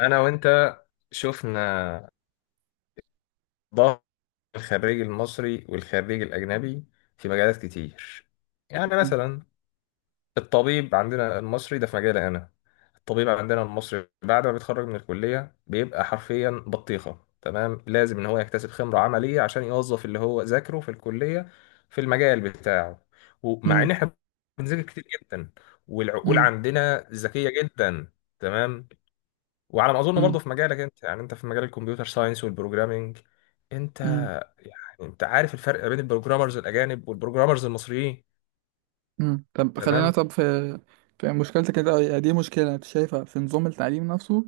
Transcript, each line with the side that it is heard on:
left: انا وانت شفنا ضغط الخريج المصري والخريج الاجنبي في مجالات كتير. يعني
right: مم.
left: مثلا الطبيب عندنا المصري ده في مجالي انا. الطبيب عندنا المصري بعد ما بيتخرج من الكليه بيبقى حرفيا بطيخه. تمام، لازم ان هو يكتسب خبره عمليه عشان يوظف اللي هو ذاكره في الكليه في المجال بتاعه. ومع ان
right: مم.
left: احنا بنذاكر كتير جدا والعقول
right: مم.
left: عندنا ذكيه جدا. تمام. وعلى ما اظن برضه في مجالك انت، يعني انت في مجال الكمبيوتر ساينس والبروجرامينج، انت
right: مم.
left: يعني انت عارف الفرق بين البروجرامرز الاجانب والبروجرامرز المصريين.
right: مم. طب خلينا،
left: تمام.
right: طب في في مشكلتك كده، دي مشكلة انت شايفها في نظام التعليم نفسه،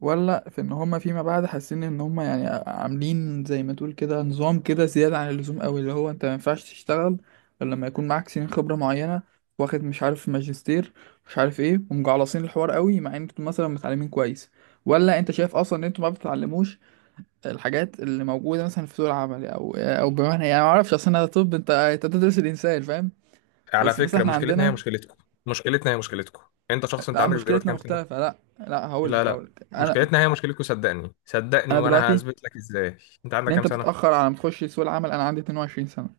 right: ولا في ان هما فيما بعد حاسين ان هما يعني عاملين زي ما تقول كده نظام كده زيادة عن اللزوم قوي؟ اللي هو انت ما ينفعش تشتغل غير لما يكون معاك سنين خبرة معينة، واخد مش عارف ماجستير، مش عارف ايه، ومجعلصين الحوار قوي مع ان انتوا مثلا متعلمين كويس؟ ولا انت شايف اصلا ان انتوا ما بتتعلموش الحاجات اللي موجوده مثلا في سوق العمل، او بمعنى، يعني ما اعرفش، اصل انا، طب انت بتدرس الانسان، فاهم؟
left: على
right: بس مثلا
left: فكره،
right: احنا
left: مشكلتنا هي
right: عندنا،
left: مشكلتكم. مشكلتنا هي مشكلتكم. انت شخص انت
right: لا
left: عندك دلوقتي
right: مشكلتنا
left: كام سنه؟
right: مختلفه، لا لا، هقول
left: لا
right: لك هقول
left: لا،
right: لك انا
left: مشكلتنا هي مشكلتكم، صدقني صدقني،
right: انا
left: وانا
right: دلوقتي
left: هثبت لك ازاي. انت
right: ان
left: عندك كام
right: انت
left: سنه؟
right: بتتاخر على ما تخش سوق العمل. انا عندي 22 سنه.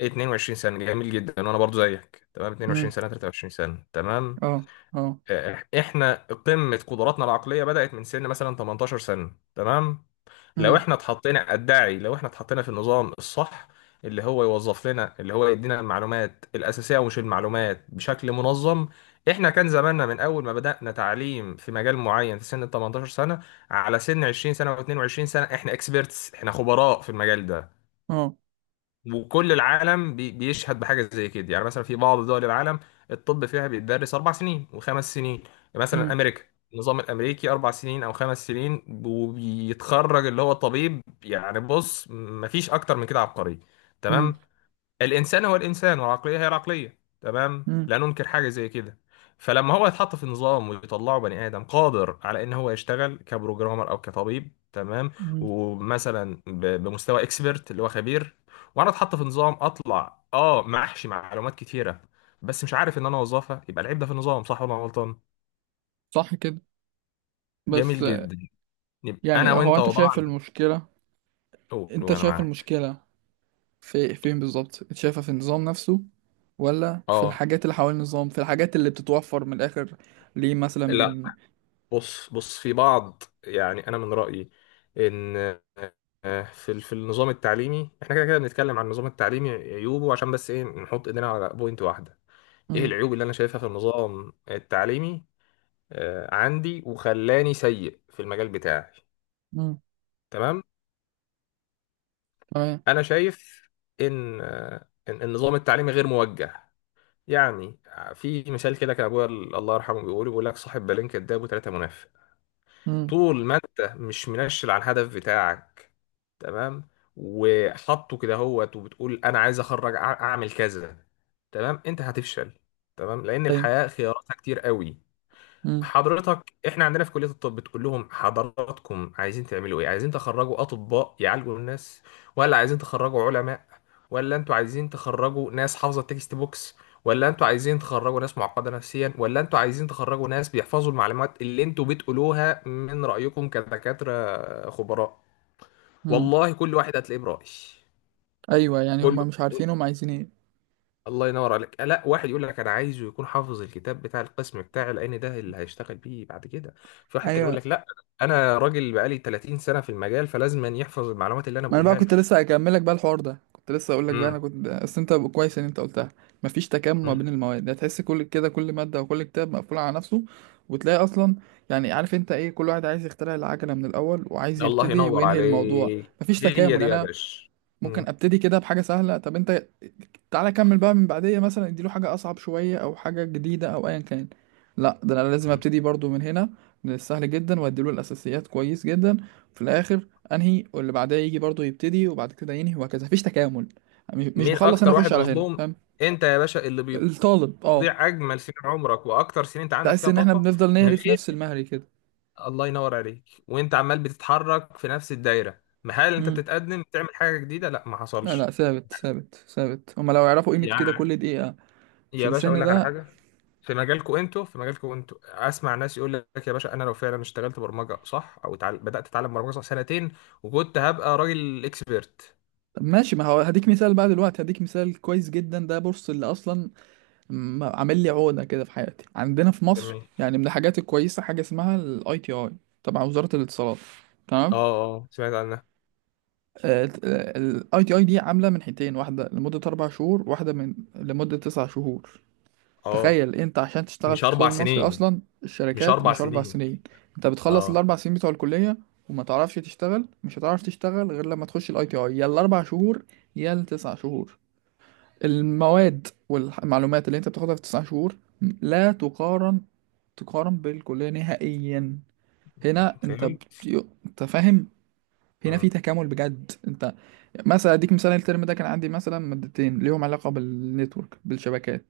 left: 22 سنه، جميل جدا. وانا برضو زيك، تمام. 22
right: امم
left: سنه، 23 سنه، تمام.
right: اه. اه.
left: احنا قمه قدراتنا العقليه بدات من سن مثلا 18 سنه. تمام، لو
right: امم
left: احنا اتحطينا ادعي، لو احنا اتحطينا في النظام الصح، اللي هو يوظف لنا، اللي هو يدينا المعلومات الاساسيه ومش المعلومات بشكل منظم. احنا كان زماننا من اول ما بدانا تعليم في مجال معين في سن ال 18 سنه على سن 20 سنه و22 سنه احنا اكسبيرتس، احنا خبراء في المجال ده.
right: اه.
left: وكل العالم بيشهد بحاجه زي كده. يعني مثلا في بعض دول العالم الطب فيها بيتدرس اربع سنين وخمس سنين. يعني مثلا
right: امم
left: امريكا، النظام الامريكي اربع سنين او خمس سنين وبيتخرج اللي هو طبيب. يعني بص، مفيش اكتر من كده عبقري.
right: امم
left: تمام. الانسان هو الانسان والعقليه هي العقليه. تمام،
right: امم
left: لا ننكر حاجه زي كده. فلما هو يتحط في نظام ويطلعه بني ادم قادر على ان هو يشتغل كبروجرامر او كطبيب، تمام،
right: أمم.
left: ومثلا بمستوى اكسبرت اللي هو خبير، وانا اتحط في نظام اطلع اه محشي معلومات كتيره بس مش عارف ان انا اوظفها، يبقى العيب ده في النظام؟ صح ولا أنا غلطان؟
right: صح كده. بس،
left: جميل جدا. يبقى انا
right: يعني هو
left: وانت
right: انت شايف
left: وضعنا.
right: المشكله،
left: قول
right: انت
left: وانا
right: شايف
left: معاك.
right: المشكله في فين بالظبط؟ شايفها في النظام نفسه، ولا في
left: اه،
right: الحاجات اللي حوالين النظام، في الحاجات اللي بتتوفر من الآخر؟ ليه مثلا
left: لا.
right: من،
left: بص بص في بعض، يعني انا من رايي ان في في النظام التعليمي احنا كده كده بنتكلم عن النظام التعليمي عيوبه عشان بس ايه؟ نحط ايدينا على بوينت واحده. ايه
right: مم.
left: العيوب اللي انا شايفها في النظام التعليمي عندي وخلاني سيء في المجال بتاعي؟
right: مم.
left: تمام.
right: تمام.
left: انا شايف ان ان النظام التعليمي غير موجه. يعني في مثال كده كان ابويا الله يرحمه بيقول لك صاحب بالين كداب وثلاثه منافق.
right: مم.
left: طول ما انت مش منشل على الهدف بتاعك، تمام، وحاطه كده هوت وبتقول انا عايز اخرج اعمل كذا، تمام، انت هتفشل. تمام، لان
right: طيب.
left: الحياة خياراتها كتير قوي.
right: مم.
left: حضرتك، احنا عندنا في كلية الطب بتقول لهم حضراتكم عايزين تعملوا ايه؟ عايزين تخرجوا اطباء يعالجوا الناس؟ ولا عايزين تخرجوا علماء؟ ولا انتوا عايزين تخرجوا ناس حافظة التكست بوكس؟ ولا انتوا عايزين تخرجوا ناس معقدة نفسيا؟ ولا انتوا عايزين تخرجوا ناس بيحفظوا المعلومات اللي انتوا بتقولوها من رأيكم كدكاترة خبراء؟
right: مم.
left: والله كل واحد هتلاقيه برأي.
right: أيوه، يعني
left: كله.
right: هما مش عارفين هما عايزين إيه.
left: الله ينور عليك. لا، واحد يقول لك انا عايزه يكون حافظ الكتاب بتاع القسم بتاعي لان ده اللي هيشتغل بيه بعد كده. في واحد تاني يقول
right: أيوه.
left: لك لا، انا راجل بقالي 30 سنه في المجال فلازم أن يحفظ المعلومات اللي انا
right: ما أنا بقى
left: بقولها له.
right: كنت لسه هكمل لك بقى الحوار ده، كنت لسه أقول لك بقى، أنا
left: امم.
right: كنت، أصل أنت كويس إن أنت قلتها. مفيش تكامل ما
left: أمم.
right: بين المواد، هتحس كل كده، كل مادة وكل كتاب مقفول على نفسه. وتلاقي أصلا، يعني عارف أنت إيه، كل واحد عايز يخترع العجلة من الأول، وعايز
left: الله
right: يبتدي
left: ينور
right: وينهي الموضوع.
left: عليك،
right: مفيش
left: هي
right: تكامل،
left: دي
right: يعني
left: يا
right: أنا
left: باشا.
right: ممكن
left: أمم.
right: ابتدي كده بحاجه سهله، طب انت تعالى كمل بقى من بعديه، مثلا اديله حاجه اصعب شويه او حاجه جديده او ايا كان. لا، ده انا لازم
left: أمم.
right: ابتدي برضو من هنا، من السهل جدا، واديله الاساسيات كويس جدا. في الاخر انهي، واللي بعدها يجي برضو يبتدي وبعد كده ينهي، وهكذا، مفيش تكامل. مش
left: مين
right: بخلص هنا،
left: اكتر
right: اخش
left: واحد
right: على هنا،
left: مظلوم؟
right: فاهم؟
left: انت يا باشا، اللي
right: الطالب، اه.
left: بيضيع اجمل سنين عمرك واكتر سنين انت عندك
right: تحس
left: فيها
right: ان احنا
left: طاقه
right: بنفضل
left: من
right: نهري في نفس
left: غير.
right: المهري كده.
left: الله ينور عليك. وانت عمال بتتحرك في نفس الدايره، ما هل انت
right: امم
left: بتتقدم تعمل حاجه جديده؟ لا، ما
right: لا
left: حصلش.
right: لا، ثابت ثابت ثابت. هما لو يعرفوا قيمه كده
left: يعني
right: كل دقيقه في
left: يا باشا اقول
right: السن
left: لك على
right: ده.
left: حاجه. في مجالكم انتوا، في مجالكم انتوا اسمع ناس يقول لك يا باشا انا لو فعلا اشتغلت برمجه صح، او بدات اتعلم برمجه صح سنتين، وكنت هبقى راجل اكسبيرت.
right: طب ماشي، ما هو هديك مثال بقى دلوقتي، هديك مثال كويس جدا ده. بص، اللي اصلا عامل لي عقده كده في حياتي، عندنا في مصر
left: جميل.
right: يعني من الحاجات الكويسه حاجه اسمها الاي تي اي، تبع وزاره الاتصالات، تمام؟
left: اه. اه، سمعت عنها.
right: الاي تي اي دي عامله من حتتين، واحده لمده اربع شهور، واحده من لمده تسع شهور.
left: اه،
right: تخيل انت، عشان تشتغل
left: مش
right: في السوق
left: اربع
right: المصري
left: سنين،
right: اصلا
left: مش
right: الشركات،
left: اربع
right: مش اربع
left: سنين.
right: سنين. انت بتخلص
left: اه،
right: الاربع سنين بتوع الكليه وما تعرفش تشتغل، مش هتعرف تشتغل غير لما تخش الاي تي اي، يا الاربع شهور يا التسع شهور. المواد والمعلومات اللي انت بتاخدها في تسع شهور لا تقارن، تقارن بالكلية نهائيا. هنا انت
left: فهمت.
right: انت فاهم؟ هنا في
left: امم.
right: تكامل بجد. انت، مثلا اديك مثال، الترم ده كان عندي مثلا مادتين ليهم علاقة بالنتورك، بالشبكات.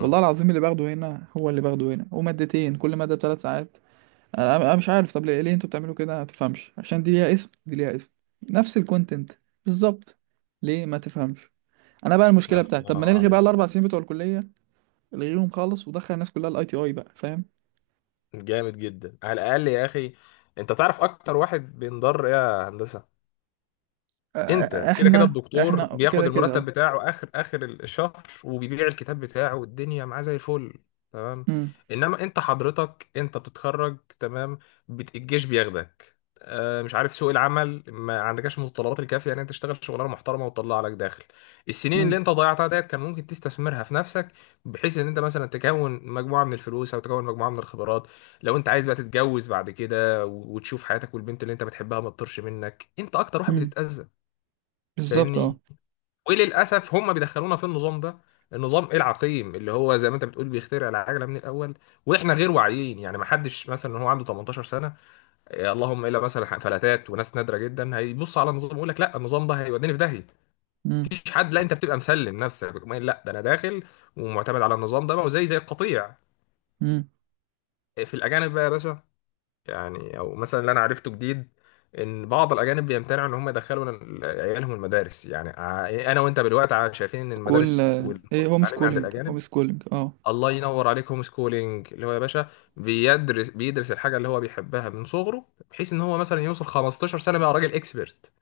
right: والله العظيم اللي باخده هنا هو اللي باخده هنا، ومادتين كل مادة بثلاث ساعات. انا مش عارف، طب ليه انتوا بتعملوا كده؟ ما تفهمش، عشان دي ليها اسم، دي ليها اسم، نفس الكونتنت بالظبط. ليه ما تفهمش؟ انا بقى المشكله
left: اه،
right: بتاعتي،
left: الله
right: طب ما
left: ينور
right: نلغي بقى
left: عليك.
right: الاربع سنين بتوع الكليه، الغيهم خالص، ودخل الناس كلها الاي تي اي بقى، فاهم؟
left: جامد جدا على الاقل يا اخي. انت تعرف اكتر واحد بينضر ايه، يا هندسه؟ انت كده كده
right: احنا،
left: الدكتور
right: احنا
left: بياخد
right: كده كده
left: المرتب
right: اه.
left: بتاعه اخر اخر الشهر وبيبيع الكتاب بتاعه والدنيا معاه زي الفل. تمام،
right: امم
left: انما انت حضرتك انت بتتخرج، تمام، الجيش بياخدك. آه، مش عارف، سوق العمل ما عندكش المتطلبات الكافيه ان انت تشتغل شغلانه محترمه وتطلع لك داخل. السنين اللي
right: امم
left: انت ضيعتها ديت كان ممكن تستثمرها في نفسك، بحيث ان انت مثلا تكون مجموعه من الفلوس او تكون مجموعه من الخبرات. لو انت عايز بقى تتجوز بعد كده وتشوف حياتك والبنت اللي انت بتحبها ما تطرش منك، انت اكتر واحد
right: امم
left: بتتاذى،
right: بالظبط اه.
left: فاهمني؟ وللاسف هم بيدخلونا في النظام ده، النظام العقيم اللي هو زي ما انت بتقول بيخترع العجله من الاول، واحنا غير واعيين. يعني ما حدش مثلا هو عنده 18 سنه إيه، اللهم الا مثلا فلاتات وناس نادره جدا هيبص على النظام ويقول لك لا، النظام ده هيوديني في داهيه.
right: امم
left: مفيش حد، لا انت بتبقى مسلم نفسك بتقوم قايل لا، ده انا داخل ومعتمد على النظام ده بقى، وزي القطيع.
right: امم
left: إيه في الاجانب بقى يا باشا، يعني او مثلا اللي انا عرفته جديد ان بعض الاجانب بيمتنعوا ان هم يدخلوا عيالهم المدارس. يعني انا وانت بالوقت شايفين ان
right: كل
left: المدارس
right: ايه،
left: والفقر
right: هوم
left: التعليمي عند
right: سكولينج،
left: الاجانب.
right: هوم سكولينج اه.
left: الله ينور عليك، هوم سكولينج، اللي هو يا باشا بيدرس الحاجه اللي هو بيحبها من صغره، بحيث ان هو مثلا يوصل 15 سنه بقى راجل اكسبرت.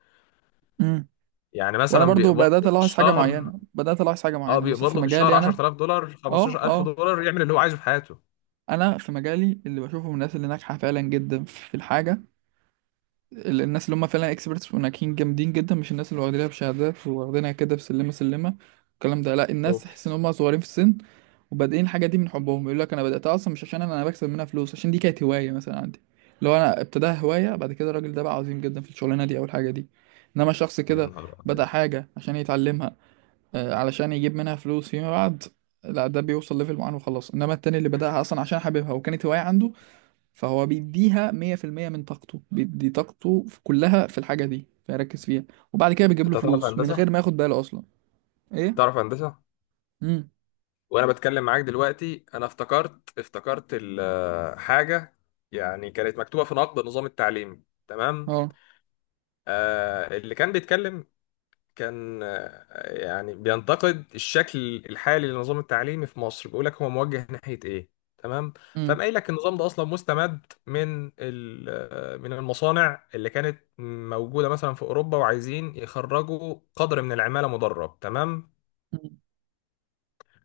right: امم
left: يعني
right: وانا
left: مثلا
right: برضو
left: بيقبض
right: بدات
left: له في
right: الاحظ حاجه
left: الشهر،
right: معينه،
left: اه
right: مثلا
left: بيقبض
right: في
left: له في الشهر
right: مجالي انا.
left: 10000 دولار
right: اه
left: 15000
right: اه.
left: دولار يعمل اللي هو عايزه في حياته.
right: انا في مجالي اللي بشوفه من الناس اللي ناجحه فعلا جدا في الحاجه، الناس اللي هم فعلا اكسبرتس وناجحين جامدين جدا، مش الناس اللي واخدينها بشهادات، واخدينها كده بسلمه سلمه الكلام ده. لا، الناس تحس ان
left: اوبس،
right: هم صغيرين في السن وبادئين الحاجه دي من حبهم. يقول لك انا بداتها اصلا مش عشان انا بكسب منها فلوس، عشان دي كانت هوايه مثلا عندي. لو انا ابتداها هوايه، بعد كده الراجل ده بقى عظيم جدا في الشغلانه دي او الحاجه دي. انما شخص
left: يا
right: كده
left: نهار ابيض.
right: بدا حاجه عشان يتعلمها، علشان يجيب منها فلوس فيما بعد، لا ده بيوصل ليفل معين وخلاص. انما التاني اللي بداها اصلا عشان حاببها وكانت هوايه عنده، فهو بيديها 100% من طاقته، بيدي طاقته كلها في الحاجة دي، فيركز فيها، وبعد كده بيجيب
left: انت
right: له
left: تعرف
right: فلوس من غير
left: هندسه؟
right: ما ياخد باله أصلا. إيه؟
left: تعرف هندسه.
right: امم
left: وانا بتكلم معاك دلوقتي انا افتكرت حاجه يعني كانت مكتوبه في نقد نظام التعليم. تمام.
right: اه.
left: آه اللي كان بيتكلم كان يعني بينتقد الشكل الحالي للنظام التعليمي في مصر، بيقول لك هو موجه ناحيه ايه؟ تمام. فقام
right: امم
left: قايل لك النظام ده اصلا مستمد من من المصانع اللي كانت موجوده مثلا في اوروبا، وعايزين يخرجوا قدر من العماله مدرب. تمام،
right: أمم.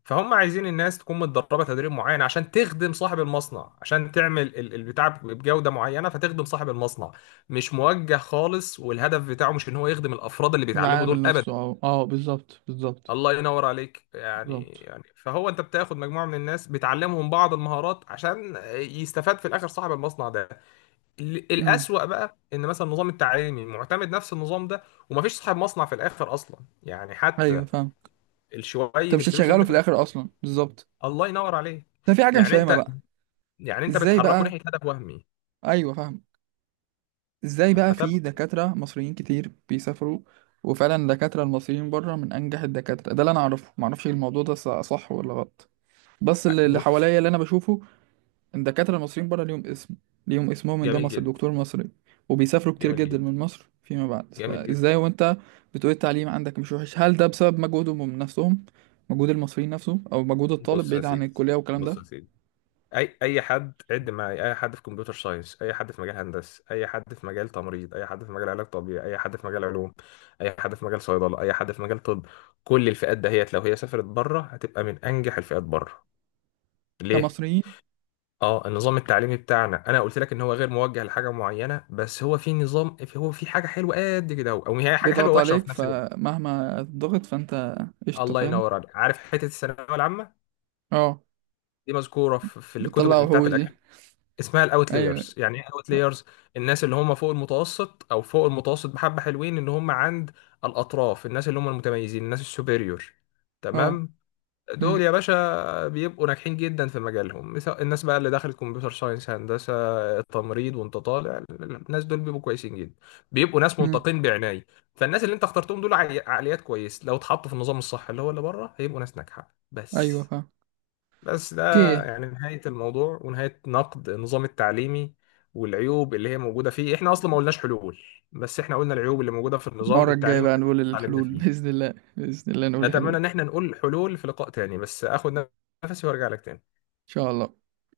left: فهم عايزين الناس تكون متدربه تدريب معين عشان تخدم صاحب المصنع، عشان تعمل البتاع بجوده معينه فتخدم صاحب المصنع. مش موجه خالص، والهدف بتاعه مش ان هو يخدم الافراد اللي بيتعلموا
right: العامل
left: دول
right: نفسه
left: ابدا.
right: اه. اه، بالظبط بالظبط.
left: الله ينور عليك. يعني
right: بالظبط.
left: يعني فهو انت بتاخد مجموعه من الناس بتعلمهم بعض المهارات عشان يستفاد في الاخر صاحب المصنع ده.
right: امم
left: الاسوأ بقى ان مثلا النظام التعليمي معتمد نفس النظام ده، ومفيش صاحب مصنع في الاخر اصلا، يعني حتى
right: ايوه فاهم.
left: شويه
right: انت مش
left: الفلوس اللي انت
right: هتشغله في
left: كنت.
right: الاخر اصلا، بالظبط.
left: الله ينور عليك.
right: ده في حاجه مش
left: يعني
right: فاهمه
left: انت
right: بقى.
left: يعني انت
right: ازاي
left: بتحركه
right: بقى؟
left: ناحيه هدف وهمي.
right: ايوه فاهم. ازاي بقى في
left: فتبقى
right: دكاتره مصريين كتير بيسافروا، وفعلا الدكاتره المصريين بره من انجح الدكاتره؟ ده اللي انا اعرفه، ما اعرفش الموضوع ده صح ولا غلط، بس اللي
left: بص.
right: حواليا اللي انا بشوفه ان الدكاتره المصريين بره ليهم اسم، ليهم اسمهم ان ده
left: جميل
right: مصر،
left: جدا.
right: دكتور مصري، وبيسافروا كتير
left: جميل
right: جدا
left: جدا
right: من مصر فيما بعد.
left: جميل جدا.
right: فازاي وانت بتقول التعليم عندك مش وحش؟ هل ده بسبب مجهودهم من نفسهم، مجهود المصريين نفسه، او مجهود الطالب
left: بص يا
right: بعيد عن
left: سيدي،
right: الكليه والكلام
left: بص
right: ده؟
left: يا سيدي، اي اي حد عد معايا، اي حد في كمبيوتر ساينس، اي حد في مجال هندسه، اي حد في مجال تمريض، اي حد في مجال علاج طبيعي، اي حد في مجال علوم، اي حد في مجال صيدله، اي حد في مجال طب، كل الفئات دهيت لو هي سافرت بره هتبقى من انجح الفئات بره. ليه؟
right: كمصريين.
left: اه، النظام التعليمي بتاعنا انا قلت لك ان هو غير موجه لحاجه معينه، بس هو في نظام، هو في حاجه حلوه قد كده، او هي حاجه حلوه
right: بيضغط
left: ووحشه
right: عليك
left: في نفس الوقت.
right: فمهما ضغط فانت، قشطه،
left: الله
right: فاهم.
left: ينور عليك. عارف حته الثانويه العامه
right: اه.
left: دي مذكوره في الكتب
right: بتطلع
left: اللي بتاعت
right: وحوش دي.
left: الاجانب؟ اسمها
right: ايوه.
left: الاوتلايرز. يعني ايه اوتلايرز؟ الناس اللي هم فوق المتوسط، او فوق المتوسط بحبه، حلوين اللي هم عند الاطراف، الناس اللي هم المتميزين، الناس السوبريور.
right: اه.
left: تمام.
right: امم
left: دول يا باشا بيبقوا ناجحين جدا في مجالهم، مثل الناس بقى اللي دخلت كمبيوتر ساينس، هندسة، التمريض، وانت طالع، الناس دول بيبقوا كويسين جدا، بيبقوا ناس
right: امم
left: منتقين بعناية. فالناس اللي انت اخترتهم دول عقليات كويس، لو اتحطوا في النظام الصح اللي هو اللي بره هيبقوا ناس ناجحة.
right: ايوه
left: بس.
right: فاهم.
left: بس ده
right: اوكي.
left: يعني نهاية الموضوع، ونهاية نقد النظام التعليمي والعيوب اللي هي موجودة فيه. احنا اصلا ما قلناش حلول، بس احنا قلنا العيوب اللي موجودة في النظام
right: المره الجايه
left: التعليمي
right: بقى
left: اللي احنا
right: نقول
left: اتعلمنا
right: الحلول،
left: فيه.
right: باذن الله، باذن الله نقول الحلول
left: نتمنى ان
right: ان
left: احنا نقول حلول في لقاء تاني، بس اخد نفسي وارجع لك تاني.
right: شاء الله.